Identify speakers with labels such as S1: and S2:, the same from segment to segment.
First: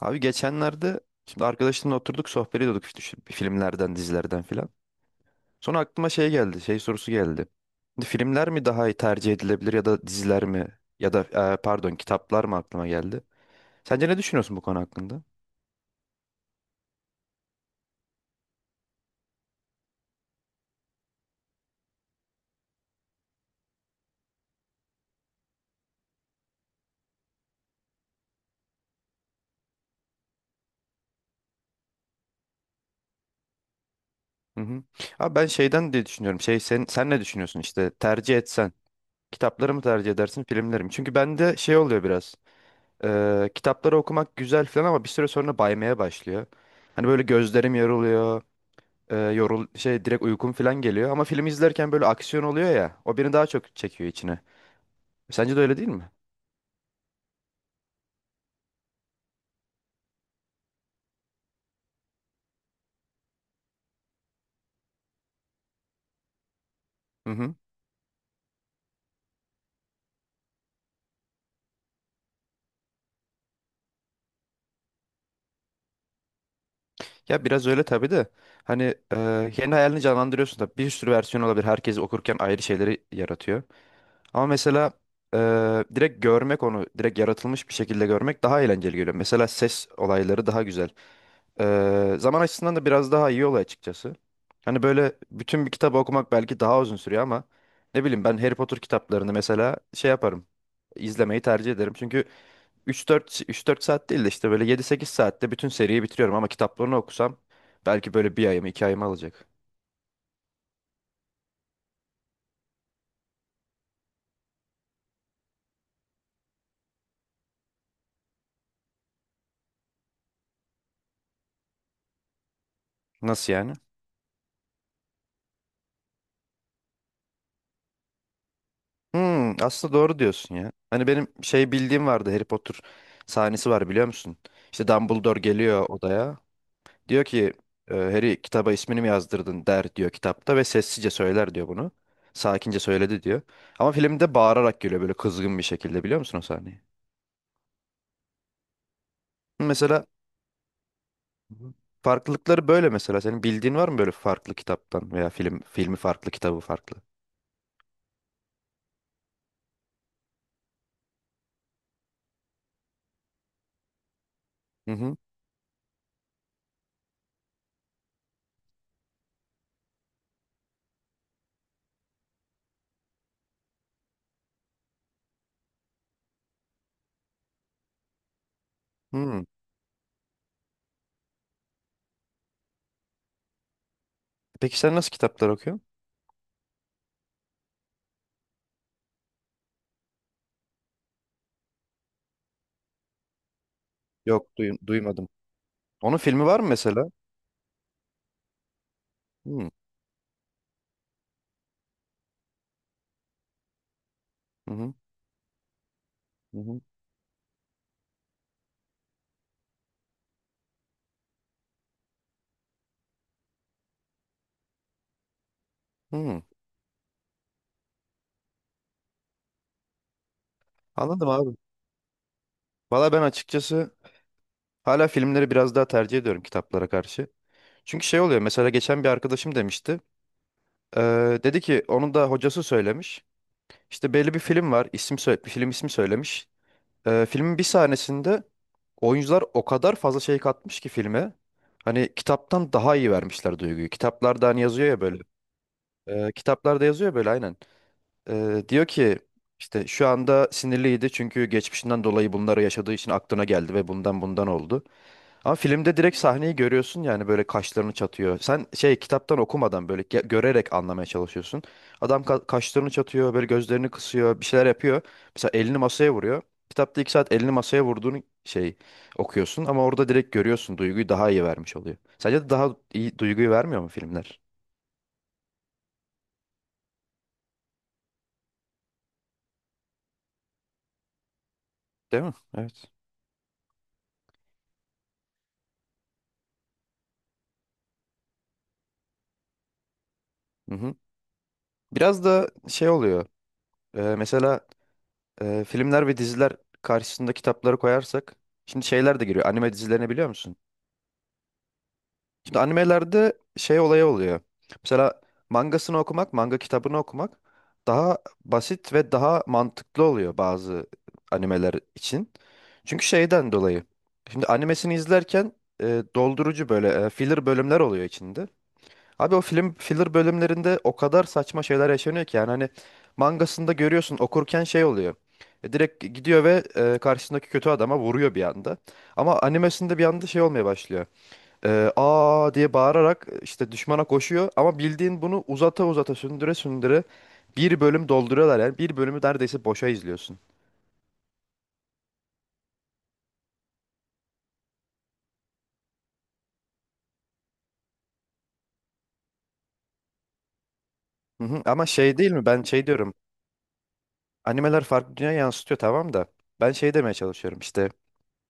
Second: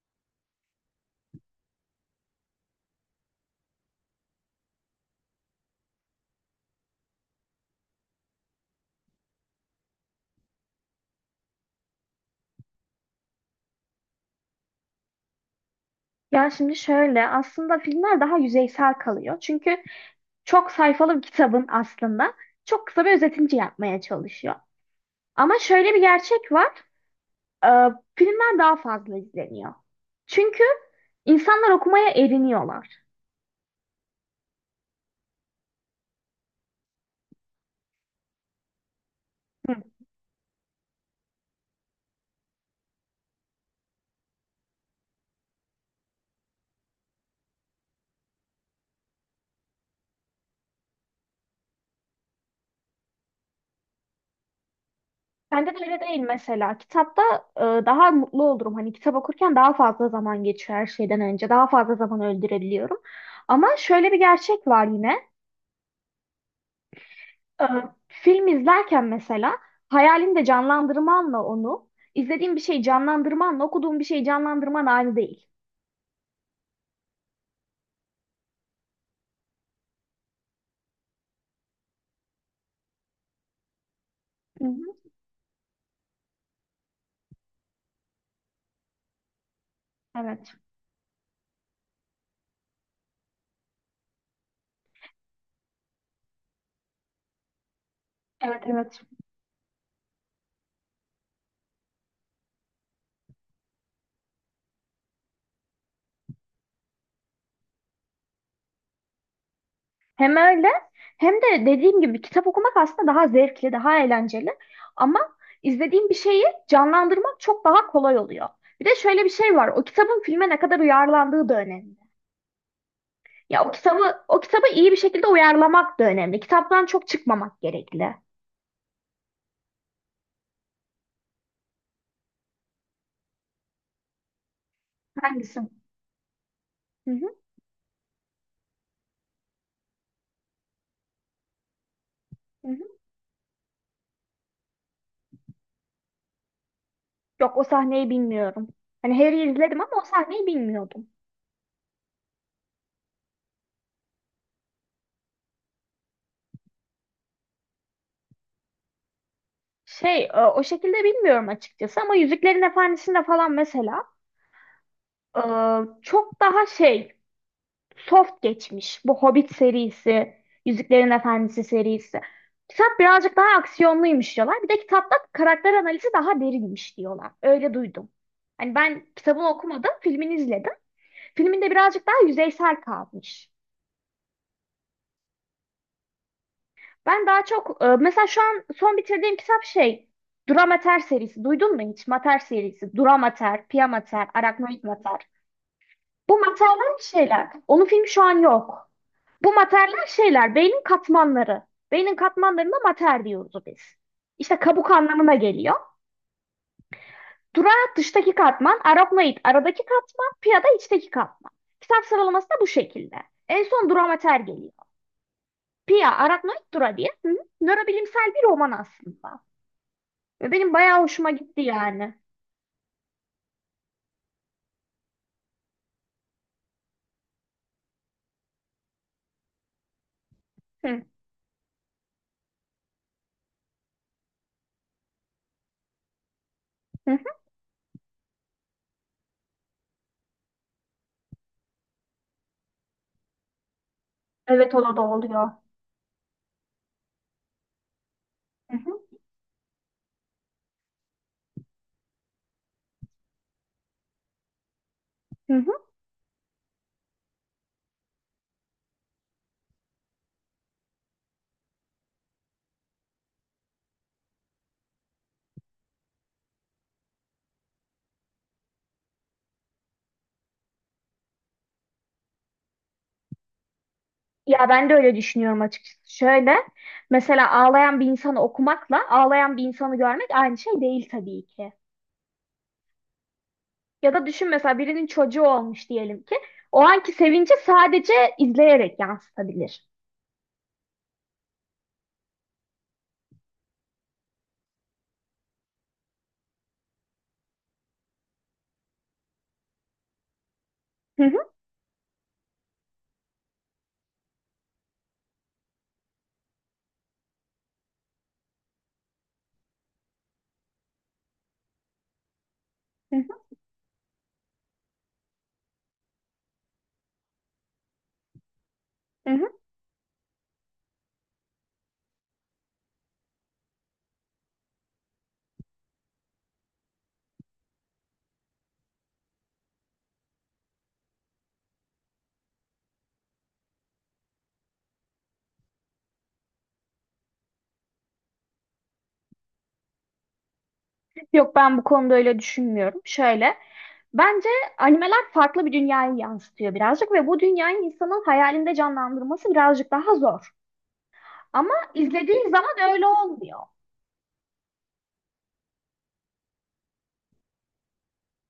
S1: Abi geçenlerde şimdi arkadaşımla oturduk sohbet ediyorduk işte şu filmlerden, dizilerden filan. Sonra aklıma şey geldi, şey sorusu geldi. Şimdi filmler mi daha iyi tercih edilebilir ya da diziler mi ya da pardon kitaplar mı aklıma geldi. Sence ne düşünüyorsun bu konu hakkında?
S2: Ya şimdi şöyle aslında filmler daha yüzeysel kalıyor. Çünkü çok sayfalı bir kitabın aslında çok kısa bir özetince yapmaya çalışıyor. Ama şöyle bir gerçek var. e, Filmler daha fazla izleniyor. Çünkü insanlar okumaya eriniyorlar.
S1: Hı hı. Abi ben şeyden diye düşünüyorum. Şey sen ne düşünüyorsun işte tercih etsen kitapları
S2: Hı.
S1: mı tercih edersin filmleri mi? Çünkü bende şey oluyor biraz. Kitapları okumak güzel falan ama bir süre sonra baymaya başlıyor. Hani böyle gözlerim yoruluyor. E, yorul şey Direkt uykum falan geliyor. Ama film izlerken böyle aksiyon oluyor ya. O beni daha çok çekiyor içine. Sence de
S2: Bende
S1: öyle
S2: de
S1: değil
S2: öyle
S1: mi?
S2: değil mesela. Kitapta daha mutlu olurum. Hani kitap okurken daha fazla zaman geçiyor her şeyden önce. Daha fazla zaman öldürebiliyorum. Ama şöyle bir gerçek var yine.
S1: Hı hı.
S2: Ee, Film izlerken mesela hayalinde canlandırmanla onu, izlediğin bir şeyi canlandırmanla okuduğun bir şeyi canlandırman aynı değil.
S1: Ya biraz öyle tabii de. Hani kendi hayalini canlandırıyorsun da bir sürü versiyon olabilir. Herkes okurken ayrı şeyleri yaratıyor. Ama
S2: Hı hı.
S1: mesela direkt görmek onu, direkt yaratılmış bir şekilde görmek daha eğlenceli geliyor. Mesela ses olayları
S2: Evet.
S1: daha güzel. Zaman açısından da biraz daha iyi oluyor açıkçası. Hani böyle bütün bir kitabı okumak belki daha uzun sürüyor ama ne bileyim ben Harry
S2: Evet,
S1: Potter
S2: evet.
S1: kitaplarını mesela şey yaparım. İzlemeyi tercih ederim. Çünkü 3-4 saat değil de işte böyle 7-8 saatte bütün seriyi bitiriyorum ama kitaplarını okusam belki böyle bir ayımı, iki ayımı alacak.
S2: Hem öyle hem de dediğim gibi kitap okumak aslında daha zevkli, daha eğlenceli. Ama izlediğim bir şeyi canlandırmak çok daha kolay oluyor. Bir de şöyle bir şey var. O kitabın filme ne kadar uyarlandığı da önemli.
S1: Nasıl
S2: Ya o
S1: yani?
S2: kitabı o kitabı iyi bir şekilde uyarlamak da önemli. Kitaptan çok çıkmamak gerekli.
S1: Hmm, aslında doğru diyorsun ya. Hani benim şey bildiğim vardı. Harry Potter sahnesi var biliyor musun? İşte Dumbledore
S2: Hangisi? Hı
S1: geliyor odaya. Diyor
S2: hı.
S1: ki Harry kitaba ismini mi yazdırdın der diyor kitapta ve sessizce söyler diyor bunu.
S2: Hı
S1: Sakince
S2: hı.
S1: söyledi diyor. Ama filmde bağırarak geliyor böyle kızgın bir şekilde biliyor musun o sahneyi?
S2: Yok, o sahneyi bilmiyorum. Hani Harry'i izledim ama o
S1: Mesela.
S2: sahneyi bilmiyordum.
S1: Hı. Farklılıkları böyle mesela. Senin bildiğin var mı böyle farklı kitaptan veya film filmi farklı kitabı farklı?
S2: Şey, o şekilde bilmiyorum açıkçası ama Yüzüklerin Efendisi'nde falan mesela
S1: Hı hı.
S2: e, çok daha şey, soft geçmiş. Bu Hobbit serisi, Yüzüklerin Efendisi serisi. Kitap birazcık daha aksiyonluymuş diyorlar. Bir de kitapta karakter analizi daha derinmiş diyorlar. Öyle duydum. Hani ben
S1: Hmm.
S2: kitabını okumadım, filmini izledim. Filminde birazcık daha yüzeysel kalmış.
S1: Peki sen nasıl kitaplar okuyorsun?
S2: Ben daha çok mesela şu an son bitirdiğim kitap şey, Duramater serisi. Duydun mu hiç? Mater serisi. Duramater, Piyamater,
S1: Yok
S2: Arachnoid Mater.
S1: duymadım. Onun
S2: Bu
S1: filmi var mı
S2: materler
S1: mesela?
S2: şeyler. Onun filmi şu an yok. Bu
S1: Hmm.
S2: materler şeyler. Beynin katmanları. Beynin katmanlarına mater diyoruz biz. İşte
S1: Hı
S2: kabuk
S1: hı,
S2: anlamına geliyor.
S1: hı hı.
S2: Dura dıştaki katman, arachnoid aradaki katman, pia da içteki katman. Kitap sıralaması da bu şekilde. En son duramater geliyor. Pia,
S1: Hı.
S2: arachnoid, dura diye. Hı? Nörobilimsel bir roman aslında. Ve benim bayağı
S1: Anladım
S2: hoşuma
S1: abi.
S2: gitti yani.
S1: Valla ben açıkçası hala filmleri biraz daha tercih ediyorum kitaplara karşı. Çünkü şey oluyor mesela geçen bir arkadaşım demişti.
S2: Hı
S1: Dedi ki onun da hocası söylemiş. İşte belli bir film var. İsim söyle, film ismi söylemiş.
S2: hı. Hı.
S1: Filmin bir sahnesinde oyuncular o kadar fazla şey katmış ki filme. Hani kitaptan daha iyi vermişler duyguyu. Kitaplarda hani
S2: Evet,
S1: yazıyor
S2: o
S1: ya
S2: da
S1: böyle.
S2: oluyor.
S1: Kitaplarda yazıyor böyle aynen.
S2: Hı
S1: Diyor
S2: hı.
S1: ki işte şu anda sinirliydi çünkü geçmişinden dolayı bunları yaşadığı için aklına geldi ve bundan oldu. Ama
S2: Hı hı.
S1: filmde direkt sahneyi görüyorsun yani böyle kaşlarını çatıyor. Sen şey kitaptan okumadan böyle görerek anlamaya çalışıyorsun. Adam kaşlarını çatıyor, böyle gözlerini kısıyor, bir şeyler yapıyor. Mesela elini masaya vuruyor. Kitapta 2 saat elini masaya vurduğunu şey okuyorsun ama orada direkt görüyorsun duyguyu daha iyi vermiş oluyor. Sence de daha iyi duyguyu vermiyor mu filmler?
S2: Ya ben de öyle düşünüyorum açıkçası. Şöyle, mesela ağlayan bir insanı okumakla ağlayan bir insanı görmek aynı şey değil tabii ki.
S1: Değil mi? Evet.
S2: Ya da düşün, mesela birinin çocuğu olmuş diyelim ki o anki sevinci sadece izleyerek yansıtabilir.
S1: Hı hı. Biraz da şey oluyor. Mesela filmler ve diziler karşısında kitapları koyarsak şimdi şeyler de giriyor. Anime dizilerini biliyor musun?
S2: Hı hı,
S1: Şimdi animelerde şey olayı oluyor. Mesela mangasını okumak, manga kitabını okumak daha basit ve daha mantıklı oluyor bazı animeler için. Çünkü
S2: hı hı,
S1: şeyden dolayı. Şimdi animesini izlerken doldurucu böyle filler bölümler oluyor içinde.
S2: hı
S1: Abi o
S2: hı.
S1: film filler bölümlerinde o kadar saçma şeyler yaşanıyor ki yani hani mangasında görüyorsun okurken şey oluyor. Direkt gidiyor ve karşısındaki kötü adama vuruyor bir anda. Ama animesinde bir anda şey olmaya başlıyor. Aa diye bağırarak işte düşmana koşuyor ama bildiğin bunu uzata uzata sündüre sündüre bir bölüm dolduruyorlar yani bir bölümü neredeyse boşa izliyorsun.
S2: Yok, ben bu konuda öyle düşünmüyorum. Şöyle, bence animeler farklı bir dünyayı yansıtıyor birazcık ve bu dünyayı insanın hayalinde canlandırması birazcık daha zor.
S1: Hı hı.
S2: Ama
S1: Ama şey değil mi
S2: izlediğin
S1: ben şey
S2: zaman öyle
S1: diyorum
S2: olmuyor.
S1: animeler farklı dünya yansıtıyor tamam da ben şey demeye çalışıyorum işte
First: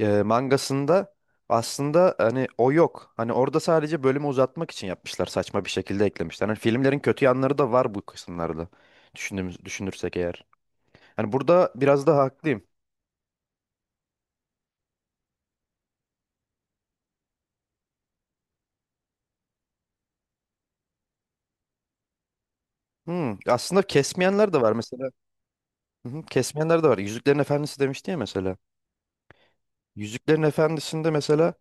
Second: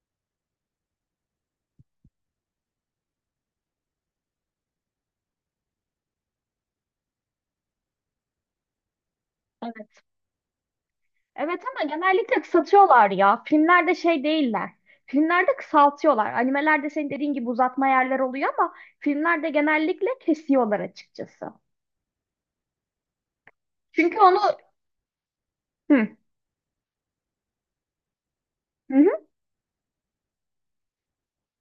S1: mangasında aslında hani o yok. Hani orada sadece bölümü uzatmak için yapmışlar. Saçma bir şekilde eklemişler. Hani filmlerin kötü yanları da var bu kısımlarda. Düşündüğümüz,
S2: Evet.
S1: düşünürsek eğer. Hani
S2: Evet
S1: burada
S2: ama
S1: biraz daha
S2: genellikle
S1: haklıyım.
S2: kısaltıyorlar ya. Filmlerde şey değiller. Filmlerde kısaltıyorlar. Animelerde senin dediğin gibi uzatma yerler oluyor ama filmlerde genellikle kesiyorlar açıkçası.
S1: Hmm, aslında
S2: Çünkü onu...
S1: kesmeyenler de var mesela.
S2: Hı,
S1: Hı hı, kesmeyenler de var. Yüzüklerin Efendisi demişti ya mesela.
S2: hı, hı,
S1: Yüzüklerin Efendisi'nde mesela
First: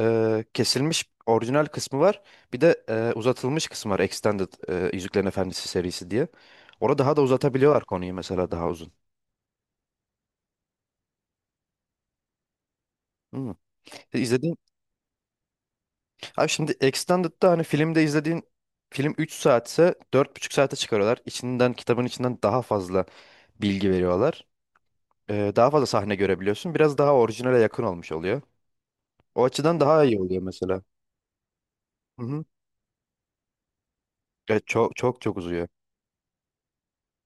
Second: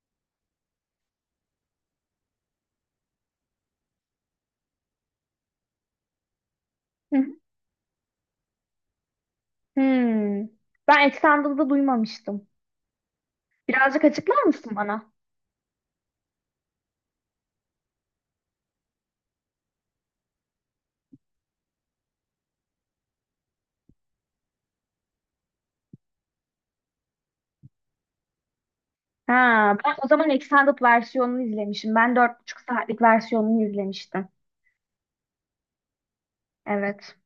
S1: kesilmiş orijinal kısmı var. Bir de uzatılmış kısmı var. Extended Yüzüklerin Efendisi serisi diye. Orada
S2: hı.
S1: daha da
S2: Hı.
S1: uzatabiliyorlar konuyu mesela daha uzun.
S2: Hmm. Ben Extended'ı duymamıştım.
S1: Hmm.
S2: Birazcık
S1: E,
S2: açıklar
S1: İzledin,
S2: mısın bana?
S1: Abi şimdi Extended'da hani filmde izlediğin film 3 saatse 4,5 saate çıkarıyorlar. İçinden kitabın içinden daha fazla bilgi veriyorlar. Daha fazla sahne görebiliyorsun. Biraz daha orijinale yakın olmuş oluyor. O
S2: Ha,
S1: açıdan
S2: ben
S1: daha
S2: o
S1: iyi
S2: zaman
S1: oluyor
S2: Extended
S1: mesela.
S2: versiyonunu izlemişim. Ben
S1: Hı
S2: dört
S1: hı.
S2: buçuk saatlik versiyonunu izlemiştim.
S1: Evet, çok çok çok uzuyor.
S2: Evet.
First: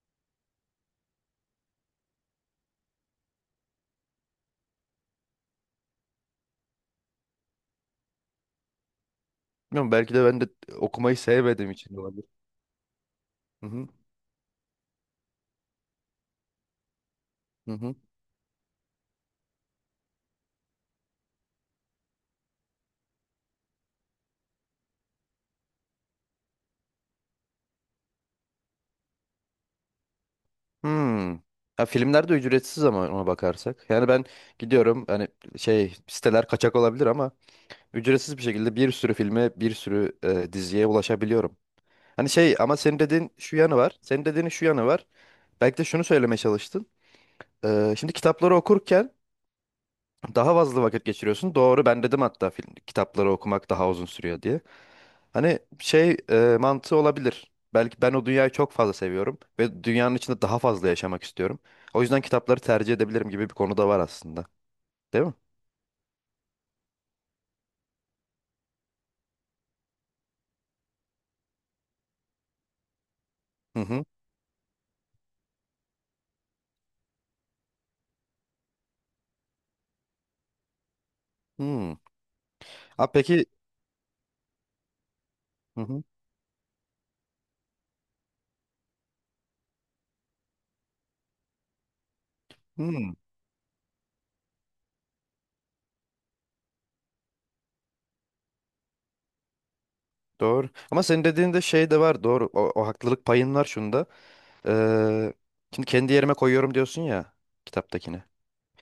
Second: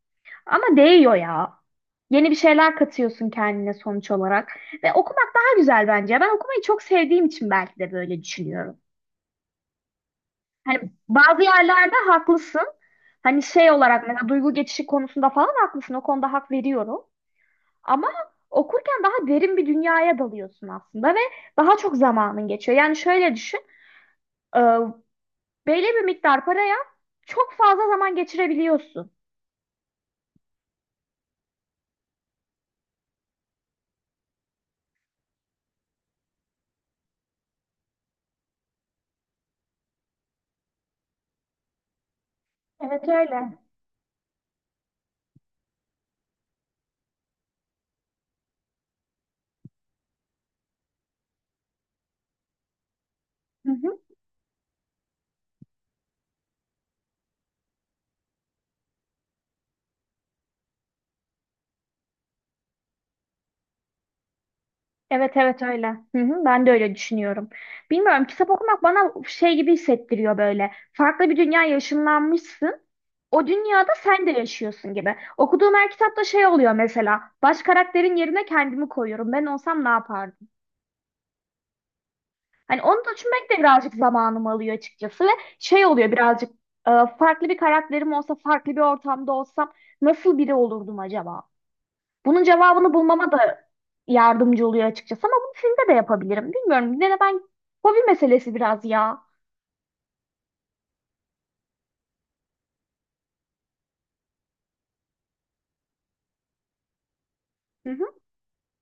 S2: Ama değiyor ya. Yeni bir şeyler katıyorsun kendine sonuç olarak. Ve okumak daha güzel bence. Ben okumayı çok sevdiğim için belki de böyle düşünüyorum.
S1: Bilmiyorum, belki de ben de
S2: Hani
S1: okumayı
S2: bazı
S1: sevmediğim
S2: yerlerde
S1: için olabilir.
S2: haklısın. Hani
S1: Hı
S2: şey
S1: hı.
S2: olarak mesela duygu geçişi konusunda falan haklısın. O konuda hak veriyorum.
S1: Hı hı.
S2: Ama okurken daha derin bir dünyaya dalıyorsun aslında ve daha çok zamanın geçiyor. Yani şöyle düşün. e, Belli bir miktar paraya çok fazla zaman geçirebiliyorsun.
S1: Hmm. Ha, filmler de ücretsiz ama ona bakarsak. Yani ben gidiyorum hani şey siteler kaçak olabilir ama ücretsiz bir şekilde bir sürü filme bir sürü diziye ulaşabiliyorum. Hani şey ama senin
S2: Evet
S1: dediğin
S2: öyle.
S1: şu yanı var. Senin dediğin şu yanı var. Belki de şunu söylemeye çalıştın. Şimdi kitapları okurken daha fazla vakit geçiriyorsun. Doğru ben dedim hatta film, kitapları okumak
S2: Hı
S1: daha
S2: hı.
S1: uzun sürüyor diye. Hani şey mantığı olabilir. Belki ben o dünyayı çok fazla seviyorum ve dünyanın içinde daha fazla yaşamak istiyorum. O yüzden kitapları tercih edebilirim gibi bir konu da var aslında. Değil mi?
S2: Evet, evet öyle. Hı hı, ben de öyle düşünüyorum. Bilmiyorum, kitap okumak bana şey gibi hissettiriyor böyle. Farklı bir dünya ışınlanmışsın. O
S1: Hı
S2: dünyada
S1: hı.
S2: sen de yaşıyorsun gibi. Okuduğum her kitapta şey oluyor mesela. Baş karakterin yerine kendimi koyuyorum. Ben olsam ne yapardım?
S1: Hmm.
S2: Hani onu
S1: Ha peki.
S2: düşünmek de birazcık zamanımı alıyor açıkçası ve
S1: Hı
S2: şey
S1: hı.
S2: oluyor birazcık, e, farklı bir karakterim olsa, farklı bir ortamda olsam nasıl biri olurdum acaba? Bunun cevabını
S1: Hmm.
S2: bulmama da yardımcı oluyor açıkçası ama bunu filmde de yapabilirim. Bilmiyorum. Yine de ben, hobi meselesi biraz ya.
S1: Doğru. Ama senin dediğinde şey de var. Doğru. O haklılık payın var şunda. Ee, Şimdi kendi yerime koyuyorum diyorsun ya
S2: Hı hı,
S1: kitaptakini.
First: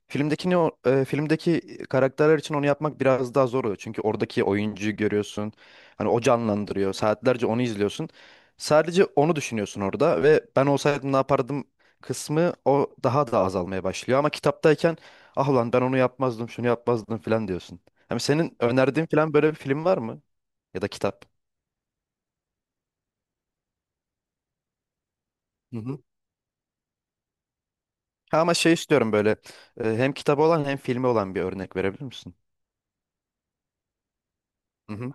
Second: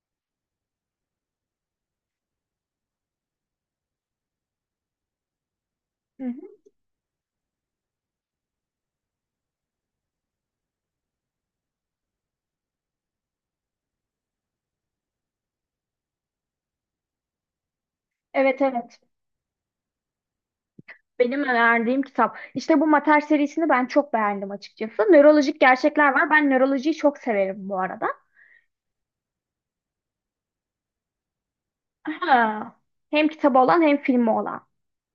S1: Filmdekini filmdeki karakterler için onu yapmak biraz daha zor oluyor. Çünkü oradaki oyuncuyu görüyorsun. Hani o
S2: hı hı.
S1: canlandırıyor. Saatlerce onu izliyorsun. Sadece onu düşünüyorsun orada ve ben olsaydım ne yapardım kısmı o daha da azalmaya başlıyor. Ama kitaptayken ah ulan ben onu yapmazdım, şunu yapmazdım falan diyorsun. Hani senin
S2: Evet, evet.
S1: önerdiğin falan böyle bir film var mı? Ya da kitap.
S2: Benim önerdiğim kitap. İşte bu Mater serisini ben çok beğendim açıkçası. Nörolojik
S1: Hı hı.
S2: gerçekler var. Ben nörolojiyi çok severim bu arada.
S1: Ha, ama şey istiyorum böyle hem kitabı olan hem filmi olan bir örnek verebilir misin?
S2: Aha. Hem kitabı olan hem filmi olan.
S1: Hı hı,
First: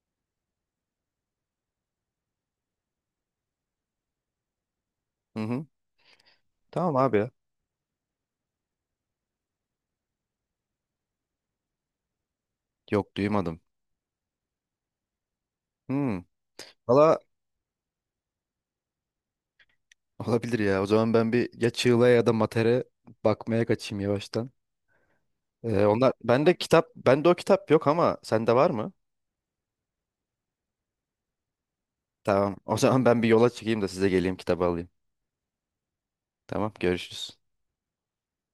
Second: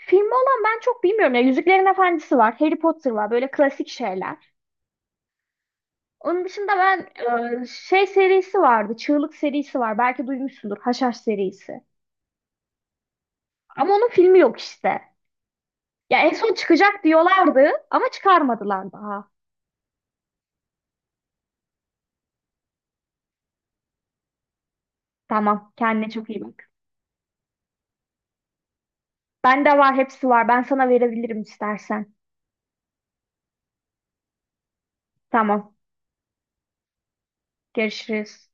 S2: Filmi olan ben çok bilmiyorum ya. Yüzüklerin Efendisi var. Harry Potter var. Böyle klasik şeyler.
S1: hı hı.
S2: Onun dışında
S1: Tamam
S2: ben
S1: abi ya.
S2: şey serisi vardı. Çığlık serisi var. Belki duymuşsundur. Haşhaş serisi.
S1: Yok duymadım.
S2: Ama onun filmi yok işte. Ya
S1: Hmm.
S2: en son çıkacak
S1: Valla
S2: diyorlardı ama çıkarmadılar daha.
S1: olabilir ya. O zaman ben bir ya Çığla'ya ya da Mater'e bakmaya kaçayım yavaştan.
S2: Tamam, kendine
S1: Onlar
S2: çok iyi
S1: bende
S2: bak.
S1: kitap bende o kitap yok ama sende var mı?
S2: Bende var, hepsi var. Ben sana verebilirim istersen.
S1: Tamam. O zaman ben bir yola çıkayım da size geleyim kitabı alayım.
S2: Tamam,
S1: Tamam görüşürüz.
S2: görüşürüz.